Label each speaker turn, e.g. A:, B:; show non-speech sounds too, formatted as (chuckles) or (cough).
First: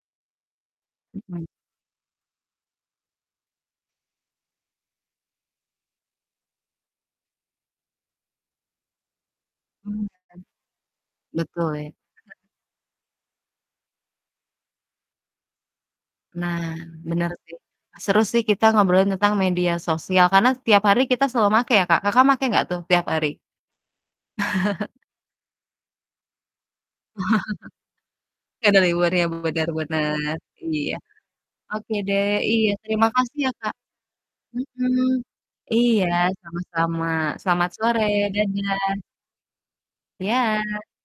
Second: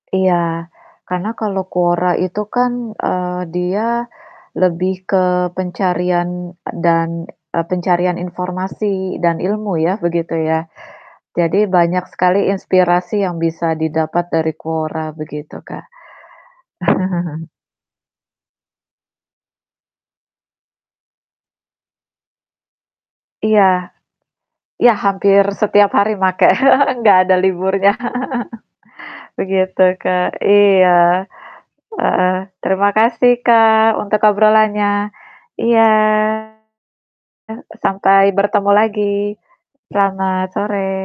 A: Iya, karena
B: Mhm.
A: kalau Quora itu kan, eee, dia lebih ke pencarian e dan eee, pencarian informasi dan ilmu, ya,
B: Mmm, mhm.
A: begitu, ya. Jadi,
B: Betul, ya, mhm.
A: banyak sekali inspirasi yang bisa didapat dari Quora, begitu, Kak.
B: Nah, bener
A: (chuckles)
B: sih, seru sih kita ngobrolin tentang media sosial karena setiap hari kita selalu make ya, Kak. Kakak, make enggak tuh tiap hari?
A: Iya. Ya,
B: (chuckles)
A: hampir setiap hari make. (chuckles) Enggak ada liburnya.
B: (chuckles) Ya, dari luarnya
A: (chuckles)
B: benar
A: Begitu, Kak,
B: benar, iya.
A: iya,
B: Oke deh,
A: heeh.
B: iya
A: Terima
B: terima kasih
A: kasih,
B: ya, Kak.
A: Kak, untuk
B: Mhm,
A: obrolannya. Iya,
B: iya, sama-sama, selamat sore,
A: sampai bertemu
B: dadah.
A: lagi. Selamat
B: Iya.
A: sore.